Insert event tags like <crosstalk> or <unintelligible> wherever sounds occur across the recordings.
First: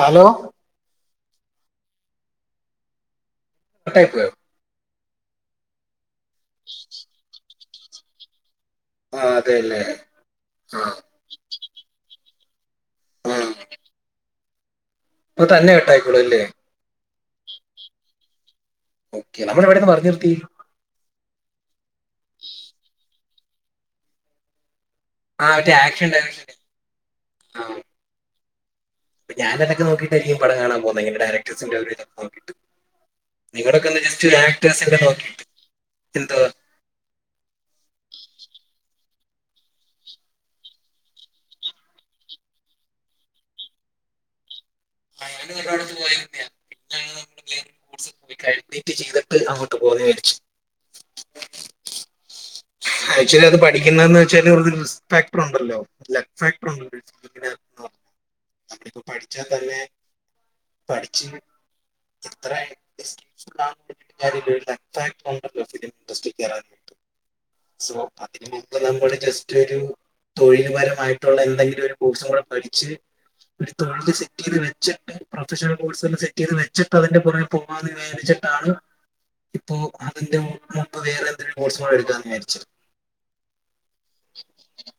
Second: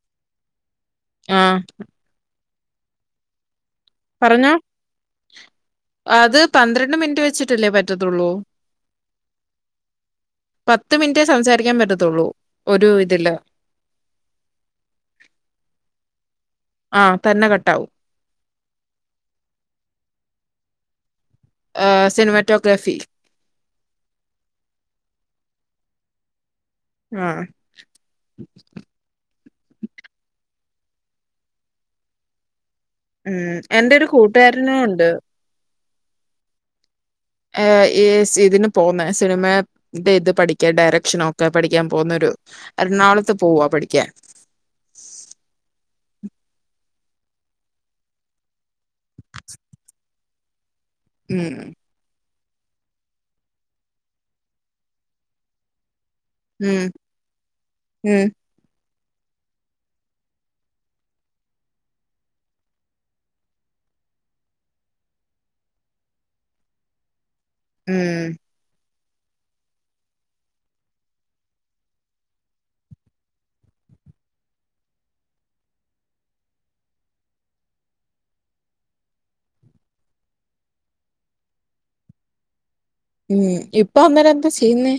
Hello ആഹ് കട്ടായിപ്പോയോ പറഞ്ഞോ അത് പന്ത്രണ്ട് മിനിറ്റ് വെച്ചിട്ട് ഇല്ലേ പറ്റത്തുള്ളൂ ആ അതെ അല്ലേ ആ പത്ത് മിനിറ്റേ സംസാരിക്കാൻ പറ്റത്തുള്ളൂ ഒരു ആ. ഇതില് അപ്പൊ തന്നെ കട്ടായിക്കോളും അല്ലേ ആ തന്നെ കട്ടാവും ഓക്കെ നമ്മള് എവിടെന്ന് പറഞ് നിർത്തി ആ സിനിമാറ്റോഗ്രാഫി ആ മറ്റേ ആക്ഷൻ ഡയറ- ആഹ് <inaudible> ഞാൻ അതൊക്കെ നോക്കിട്ടായിരിക്കും പടം കാണാൻ പോന്നെ ഇങ്ങനെ ഡയറക്ടസിന്റെ ഒരു ഇതൊക്കെ നോക്കിയിട്ട് ഉം നിങ്ങളൊക്കെ എന്റെ ഒരു കൂട്ടുകാരനും ഉണ്ട് എന്തുവാ ഏ ഈ ഇതിന് പോന്നെ സിനിമടെ ഇത് പഠിക്കാൻ ഡയറക്ഷന് ഒക്കെ പഠിക്കാൻ പോകുന്നൊ ഒരു എറണാകുളത്ത് പോകുവാ പഠിക്കാൻ <unintelligible> മീറ്റ് ചെയ്തിട്ട് അങ്ങോട്ട് പോന്ന് വിചാരിച്ചു ഉം - ആക്ച്വലി അത് പഠിക്കുന്നതന്ന് വെച്ചാല് ഒരു റിസ്പാക്ടർ ഉണ്ടല്ലോ? ഉം ഉം <unintelligible> പഠിച്ചാൽ തന്നെ പഠിച്ച് <inaudible> <inaudible> ഇൻഡസ്ട്രികേറാൻ- സോ ഉം അതിന് മുമ്പ് നമ്മള്- ജസ്റ്റ് ഒരു തൊഴിൽപരമായിട്ടുള്ള എന്തെങ്കിലും ഒരു കോഴ്സും കൂടെ പഠിച്ച് ഒരു തൊഴിൽ സെറ്റ് ചെയ്ത് വെച്ചിട്ട് പ്രൊഫഷണൽ കോഴ്സ് സെറ്റ് ചെയ്ത് വെച്ചിട്ട് അതിന്റെ പുറമേ പോവാന്ന് വിചാരിച്ചിട്ടാണ് ഇപ്പോ അതിന്റെ മുമ്പ് വേറെ എന്തെങ്കിലും കോഴ്സും കൂടെ എടുക്കാ- വിചാരിച്ചത്- ഉം ഇപ്പൊ അന്നേരം എന്താ ചെയ്യുന്നേ?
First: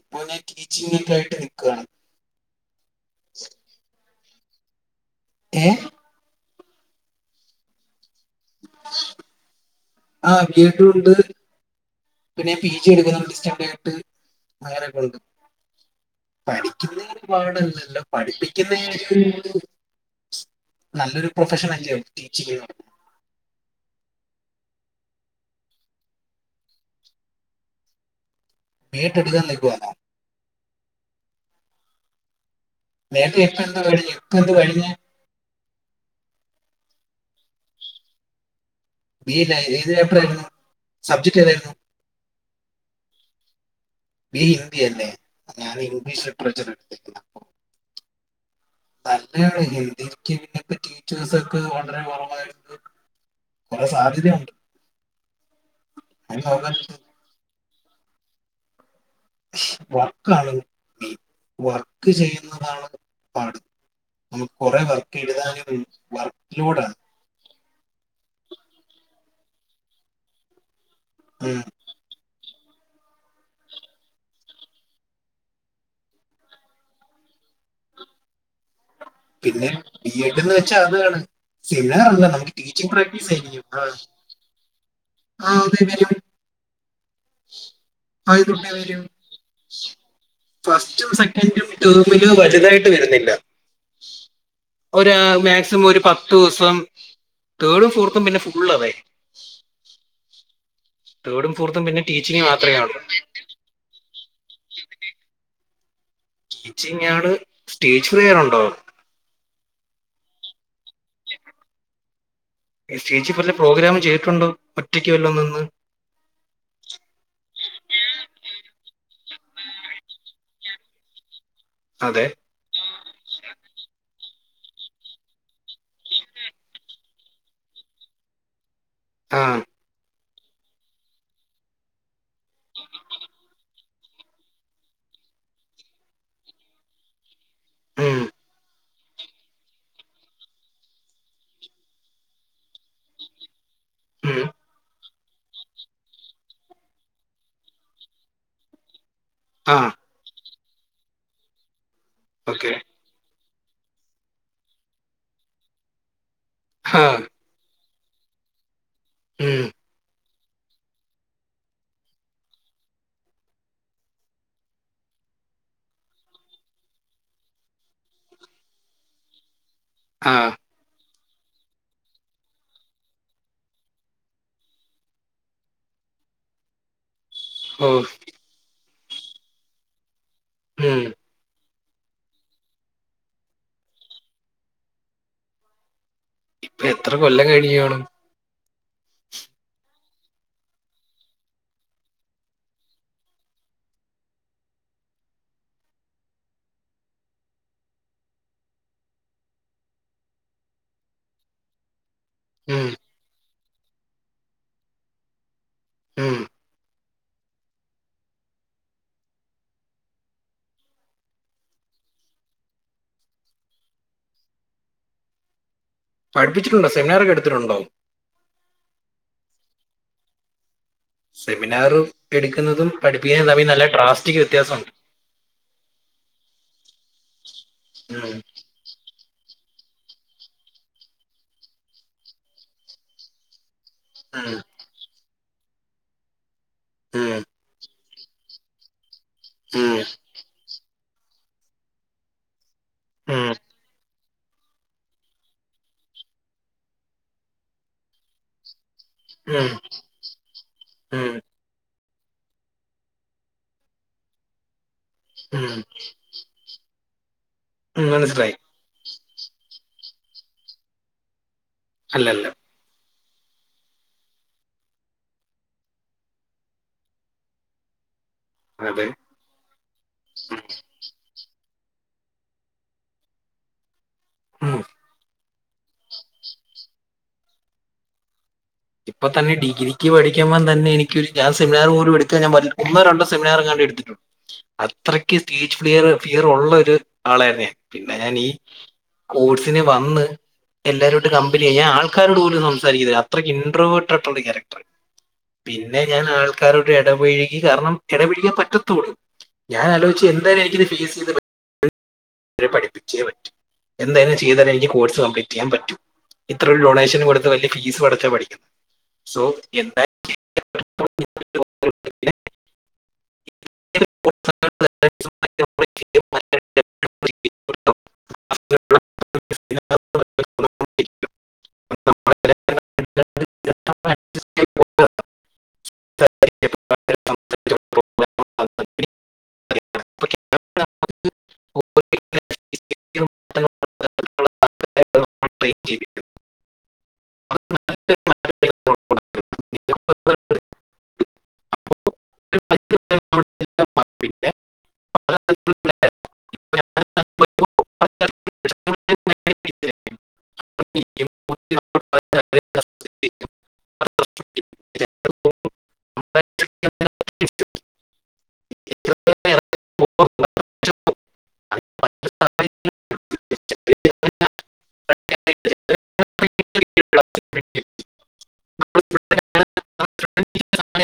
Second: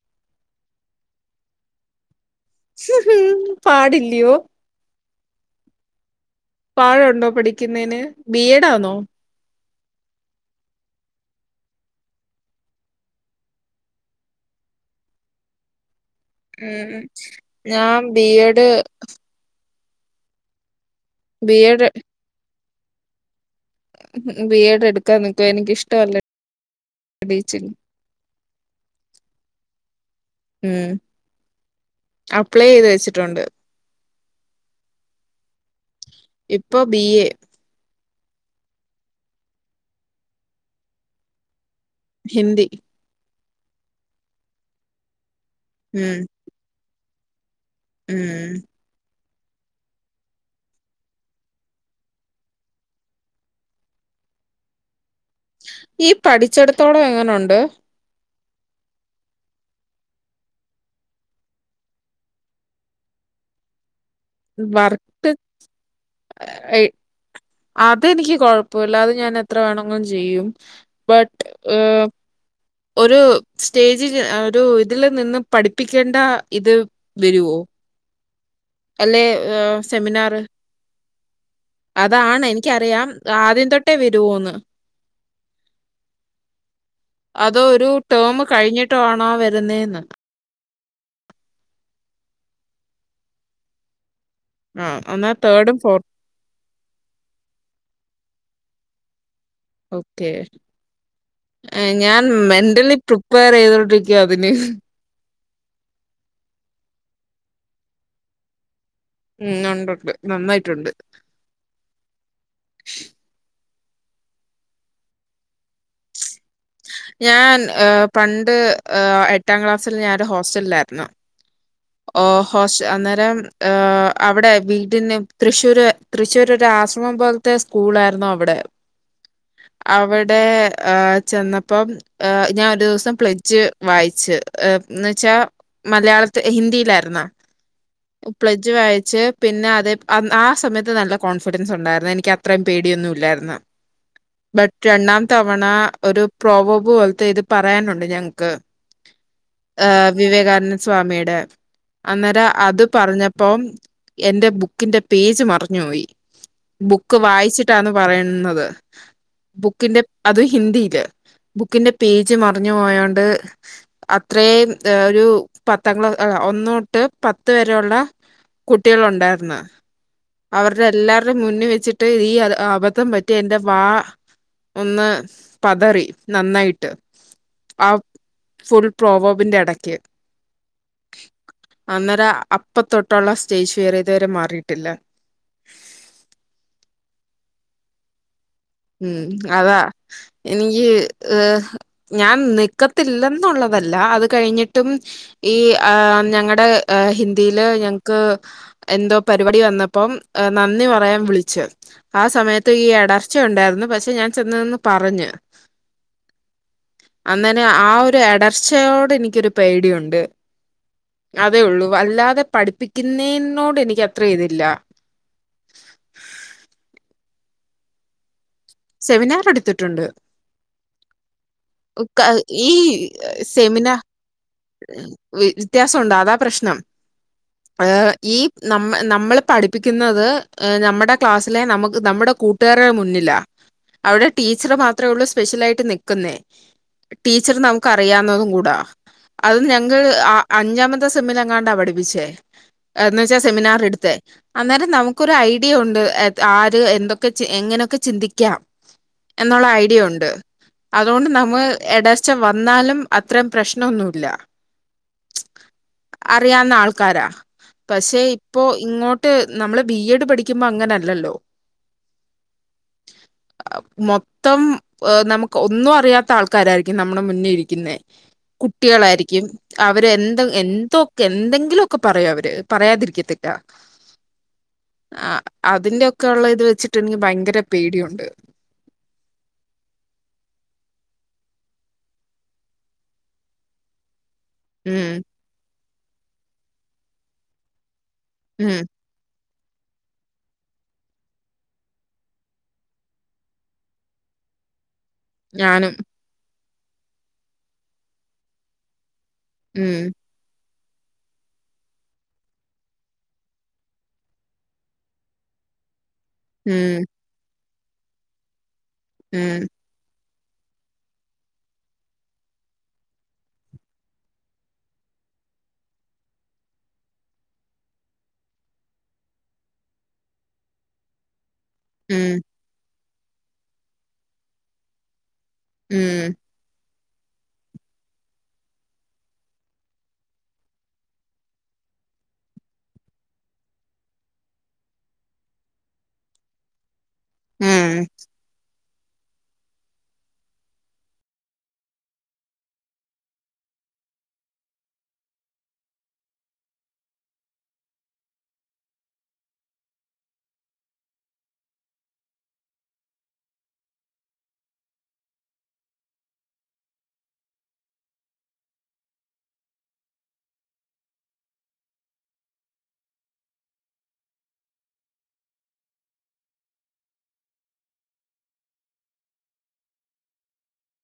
ഇപ്പോ ഞാൻ ടീച്ചിങ്ങ്ക്കെ ആയിട്ട് നിക്കുയാണ്- പാടിൽ- യ്യോ- ഏ - പാഴൊണ്ടോ പഠിക്കുന്നതിന്- ബി എഡ്‌ ആന്നോ? ആ ബി എഡും ഉണ്ട് പിന്നെ പി ജി എടുക്കുന്നുണ്ട് ഡിസ്റ്ററ്റ് ആയിട്ട് അങ്ങനെയൊക്കെയുണ്ട്‌- ഉം പഠിക്കുന്നതി ഞാൻ ഒരുപാടല്ലല്ലോ ബി എഡ് പഠിപ്പിക്കുന്ന- നല്ലൊരു ബി പ്രൊഫഷൻ എഡ് അല്ലേയോ ടീച്ചങ് എന്ന് - ബി എഡ് എടുക്കാ നിക്കുവാ എനിക്കിഷ്ടല്ല ടീച്ചിങ്- <unintelligible> പ്ലേ ചെയ്ത് നേരത്തെ വെച്ചിട്ടുണ്ട് ഇപ്പൊ എന്ത് കഴിഞ്ഞു ഇപ്പൊ എന്ത് കഴിഞ് ഇപ്പൊ ബി എ ബി എ ഏത് പേപ്പറായിരുന്നു സബ്ജക്ട് ഏതായിരുന്നു? ഹിന്ദി ബി ഹിന്ദിയല്ലേ ഞാൻ ഉം ഇംഗ്ലീഷ് ലിറ്ററേചറ് <unintelligible> ഉം നല്ലയാണ് ഹിന്ദിക്കിന്നിപ്പ ടീച്ചേഴ്സൊക്കെ വളരെ കൊറവായിരുന്നു കൊറെ സാധ്യതയുണ്ട് ഈ അത് നോക്കാൻ പഠിച്ചെടുത്തോളം എങ്ങനുണ്ട് വർക്കാണ് മെയിൻ വർക്ക് ചെയ്യുന്നതാണ് പാട് നമുക്ക് കുറെ വർക്ക് എഴുതാനും വർക്ക് ലോഡാണ് <unintelligible> അതെനിക്ക് കൊഴപ്പൂല്ല അത് ഞാന് എ എത്ര വേണങ്കിലും ചെയ്യും ബട്ട് <unintelligible> ഒരു സ്റ്റേജിജ് അ ഒരു ഇതില് നിന്ന് പഠിപ്പിക്കേണ്ട ഇത് വെരുവോ അല്ലെ പിന്നെ ഉം ബി എഡ് സെമിനാറ് എന്ന് വെച്ചാൽ അതാണ് സെമിനാർ അല്ല അതാണ് നമുക്ക് ടീച്ചിങ് എനിക്കറിയാം പ്രാക്ടീസ് ആദ്യം തൊട്ടേ വരുവോന്ന് ആഹ് അതെ <unintelligible> അതോ ഒരു ടേം <unintelligible> കഴിഞ്ഞിട്ടാണോ വരുന്നേന്ന് ഫസ്റ്റും സെക്കൻഡും ട്ടേമില് വലുതായിട്ട് <unintelligible> വരുന്നില്ല ഒര് ആ എന്നാ തേർഡും മാക്സിമം ഒരു ഫോർത്തും പത്തൂസം തേർഡും ഫോർത്തും പിന്നെ ഫു ഉള്ളതേ ഓക്കെ തേർഡും ഫോർത്തും ങേ പിന്നെ ഞാൻ ടീച്ചിങ് മാത്രമേ മെന്റലി ഉള്ളൂ പ്രിപ്പയറെയ്തോണ്ടിരിക്ക അതിന് ടീച്ചിങ്ങാണ് സ്റ്റേജ് ഫ്രയറുണ്ടോ ഉം ഉണ്ടുണ്ട് നന്നായിട്ടുണ്ട് സ്റ്റേജിൽ പറഞ്ഞ പ്രോഗ്രാം ചെയ്തിട്ടുണ്ടോ ഒറ്റയ്ക്ക് വല്ലോം നിന്ന് ഞാൻ ഏ പണ്ട് ഏഎട്ടാം ക്ലാസ്സിൽ ഞാാനൊരു ഹോസ്റ്റലിലായിരുന്നു ഓ അതെ ഹോസ്‌ അന്നേരം ആ അവിടെ വീടിന് തൃശ്ശൂര് തൃശ്ശൂര് ഒരു ആശ്രമം പോൽത്തെ സ്കൂൾ ആര്ന്നു അവിടെ ആ ടേ ആ ചെന്നപ്പം ഏ ഞാൻ ഒരു ദിവസം പ്ല്ജ് വായിച്ചു എന്ന് വെച്ചാ മലയാള ത്ത് <unintelligible> ഹിന്ദിയിലായിരുന്നാ ഉം, പ്ലജ്ജ് വായിച്ച് പിന്നെ അതെ അ ആ സമയത്ത് നല്ല കോൺഫിഡൻസ് ഉണ്ടായിരുന്ന് എനിക്ക് അത്രയും പേടിയൊന്നുല്ലായിര്ന്ന് ഉം, ബറ്റണ്ണം <unintelligible> തവണ ഒരു പ്രോവബ് പോലത്തെ ഇത് പറയാനുണ്ട് ഞങ്ങ്ക്ക് ആ ആഹ് വിവേകാനന്ദ് സ്വാമി <unintelligible> അന്നേരം ഓക്കെ അത് പറഞ്ഞപ്പ് <unintelligible> എന്റെ ബുക്കിന്റെ പേജ് മറഞ്ഞോയി. ആ ബുക്ക് വായിച്ചിട്ടാന്ന് പറയുന്നത് ഉം, ബുക്കിന്റെ അത് ഹിന്ദിയില് ബുക്കിന്റെ പേജ് മറിഞ്ഞു പോയാണ്ട് അത്രയും ഒരു പത്ത് തങ്ങള് ഒന്നൂട്ട് പത്ത് വരെെയുള്ള കുട്ടികളുണ്ടായിരുന്നു. ആ അവരുടെ എല്ലാർക്ക് മുന്നി വെച്ചിട്ട് ഈ അബദ്ധം പറ്റി എന്റെ വാ ഒന്ന് പതറി നന്നായിട്ട് ഓ ആഹ് ഫുൾ പ്രോവോബിന്റെ ഇടയ്ക്ക് ഉം അന്നേരം അപ്പത്തൊട്ടുള്ള സ്റ്റേജ് ഫിയറിയതുവരെ മാറിയിട്ടില്ല. ഇപ്പൊ എത്ര കൊല്ലം കഴിഞ്ഞുകാണും? ഉം അതാ, എനിക്ക്, ഞാൻ നിക്കത്തില്ലെന്നുള്ളതല്ല അത് കഴിഞ്ഞിട്ടും ഈ ഞങ്ങളുടെ ഹിന്ദിയില് ഞങ്ങക്ക് എന്തോ പരിപാടി വന്നപ്പം നന്ദി പറയാൻ വിളിച്ചു. ആ സമയത്ത് ഈ ഉം, എട ഉണ്ടായിരുന്നു. പക്ഷെ ഞാൻ ചെന്നന്ന് പറഞ്ഞു. ഉം അന്നനെ ആ ഒരു അടർച്ചയോടെ എനിക്കൊരു പേടിയുണ്ട് അതേ ഉള്ളൂ അല്ലാതെ പഠിപ്പിക്കുന്നേനോട് എനിക്ക് അത്ര ഇതില്ല. <unintelligible> ുണ്ടോ സെമിനാർ എടുത്തിട്ടുണ്ട്. സെമിനാറും ക എടുക്കുന്നതും പഠിപ്പിക്കുന്നതും തമ്മിൽ നല്ല ട്രാസ്റ്റിക് വിത്യാസമുണ്ട്, അതാ പ്രശ്നം. ഉം ഈ നമ്മ നമ്മള് പഠിപ്പിക്കുന്നത് നമ്മുടെ ക്ലാസ്സിലെ നമുക്ക് നമ്മുടെ കൂട്ടുകാരുടെ മുന്നിലാ അവിടെ ടീച്ചർ ഉം മാത്രേ ഉള്ളൂ സ്കൂ <unintelligible> സ്പെഷ്യലായിട്ട് നിക്കുന്നേ ടീച്ചർ നമുക്ക് അഡ് <unintelligible> അറിയാവുന്നതും കൂടാ അത് ഉം ഞങ്ങൾ ഉം അ അഞ്ചാമത്തെ സെമ്മിലെങ്ങാണ്ടാ പഠിപ്പിച്ചേ എന്നുവെച്ചാ ഉം സെമിനാർ എടുത്തേ അന്നേരം നമുക്കൊരു ഐഡിയ ഉണ്ട്. ആര്? എന്തൊക്കെ? എങ്ങനെയൊക്കെ ചിന്തിക്കാം? എന്നുള്ള ഉം ഐഡിയ ഉണ്ട്. അതുകൊണ്ട് ഉം നമ്മൾ എഡ ക്ഷ വന്നാലും അത്രയും പ്രശ്നമൊന്നുമില്ല ഇല്ല ആഹ കാര പക്ഷെ ഇപ്പോൊ ഇങ്ങോട്ട് ട്ട് നമ്മള് ബി എഡ് പഠിക്കുമ്പോ അങ്ങനെല്ലല്ലോ അല്ലല്ല മൊത്തം നമുക്ക് ഒന്നും അറിയാത്ത ആൾക്കാരായിരിക്കും നമ്മുടെ മുന്നിൽ ഇരിക്കുന്നേ അതെ കുട്ടികളായിരിക്കും അവര് എന്ത എന്തൊക്കെ എന്തെങ്കിലു ക്കെ പറയും അവര് പറയാതിരിക്കത്തില്ലാ ഉം ആഹ് അതിന്റെ ഒക്കെ ഉള്ള ഇത് വെച്ചിട്ട് എനിക്ക് ഭയങ്കര പേടിയുണ്ട് ഇപ്പൊ തന്നെ ഡിഗിക്ക് പഠിക്ക്പം തന്നെ എനിക്കു ഞാൻ സെിനാറു പോലും എടുക്കൻ ഞാൻ ഒന്ന രണ്ട സെമിനാും കണ്ട എടുത്തിട്ടുള്ളു ഉം അത്രക്ക് തീ ഫിയർ ഫിയർ ഉള്ള ഒരു ആള തന്നെ പിന്നെ ഞാനീ ഉം സ്പോർട്സിന് വന്ന് എല്ലാവരോടും കമ്പനി്യാം ഞാൻ ആൾക്കാരോട് പോലും സംസാരിക്കുന്നത് അത്രക്ക് ഇനട്രവേർട്ടായിട്ടുള്ള ക്യാറക്ടർ ഞാനും. പിന്നെ ഞാൻ ആ ആൾക്കാരോട് ഇടപഴുകി കാരണം ഇടപഴുകാൻ പറ്റത്തുള്ളൂ ഞാൻ ആലോചിച്ചു എന്തായും എനിക്ക് ഫീസ് ചെയത് പറ്റ് അവരെ പഠിപ്പിച്ചേ പറ്റൂ എന്തായാലും ചെയ്ത തന്നെ എനിക്ക് കോഴ്സ് കംപ്ലീറ്റ് ചെയ്യാൻ പറ്റും ഇത്ര ഒരു ഡൊണേഷൻ കൊടുത്ത വല്യ ഫീസ് പടച്ച പഠിക്കുന്നത് സോ എന്തായി <unintelligible> <unintelligible> ഉം <unintelligible> ഉം <inaudible> <inaudible> അട്ട ജീവിക്കുന്നു <unintelligible> ഉം <inaudible> <unintelligible> <unintelligible> <unintelligible> <unintelligible> <unintelligible> പക്ഷം <unintelligible>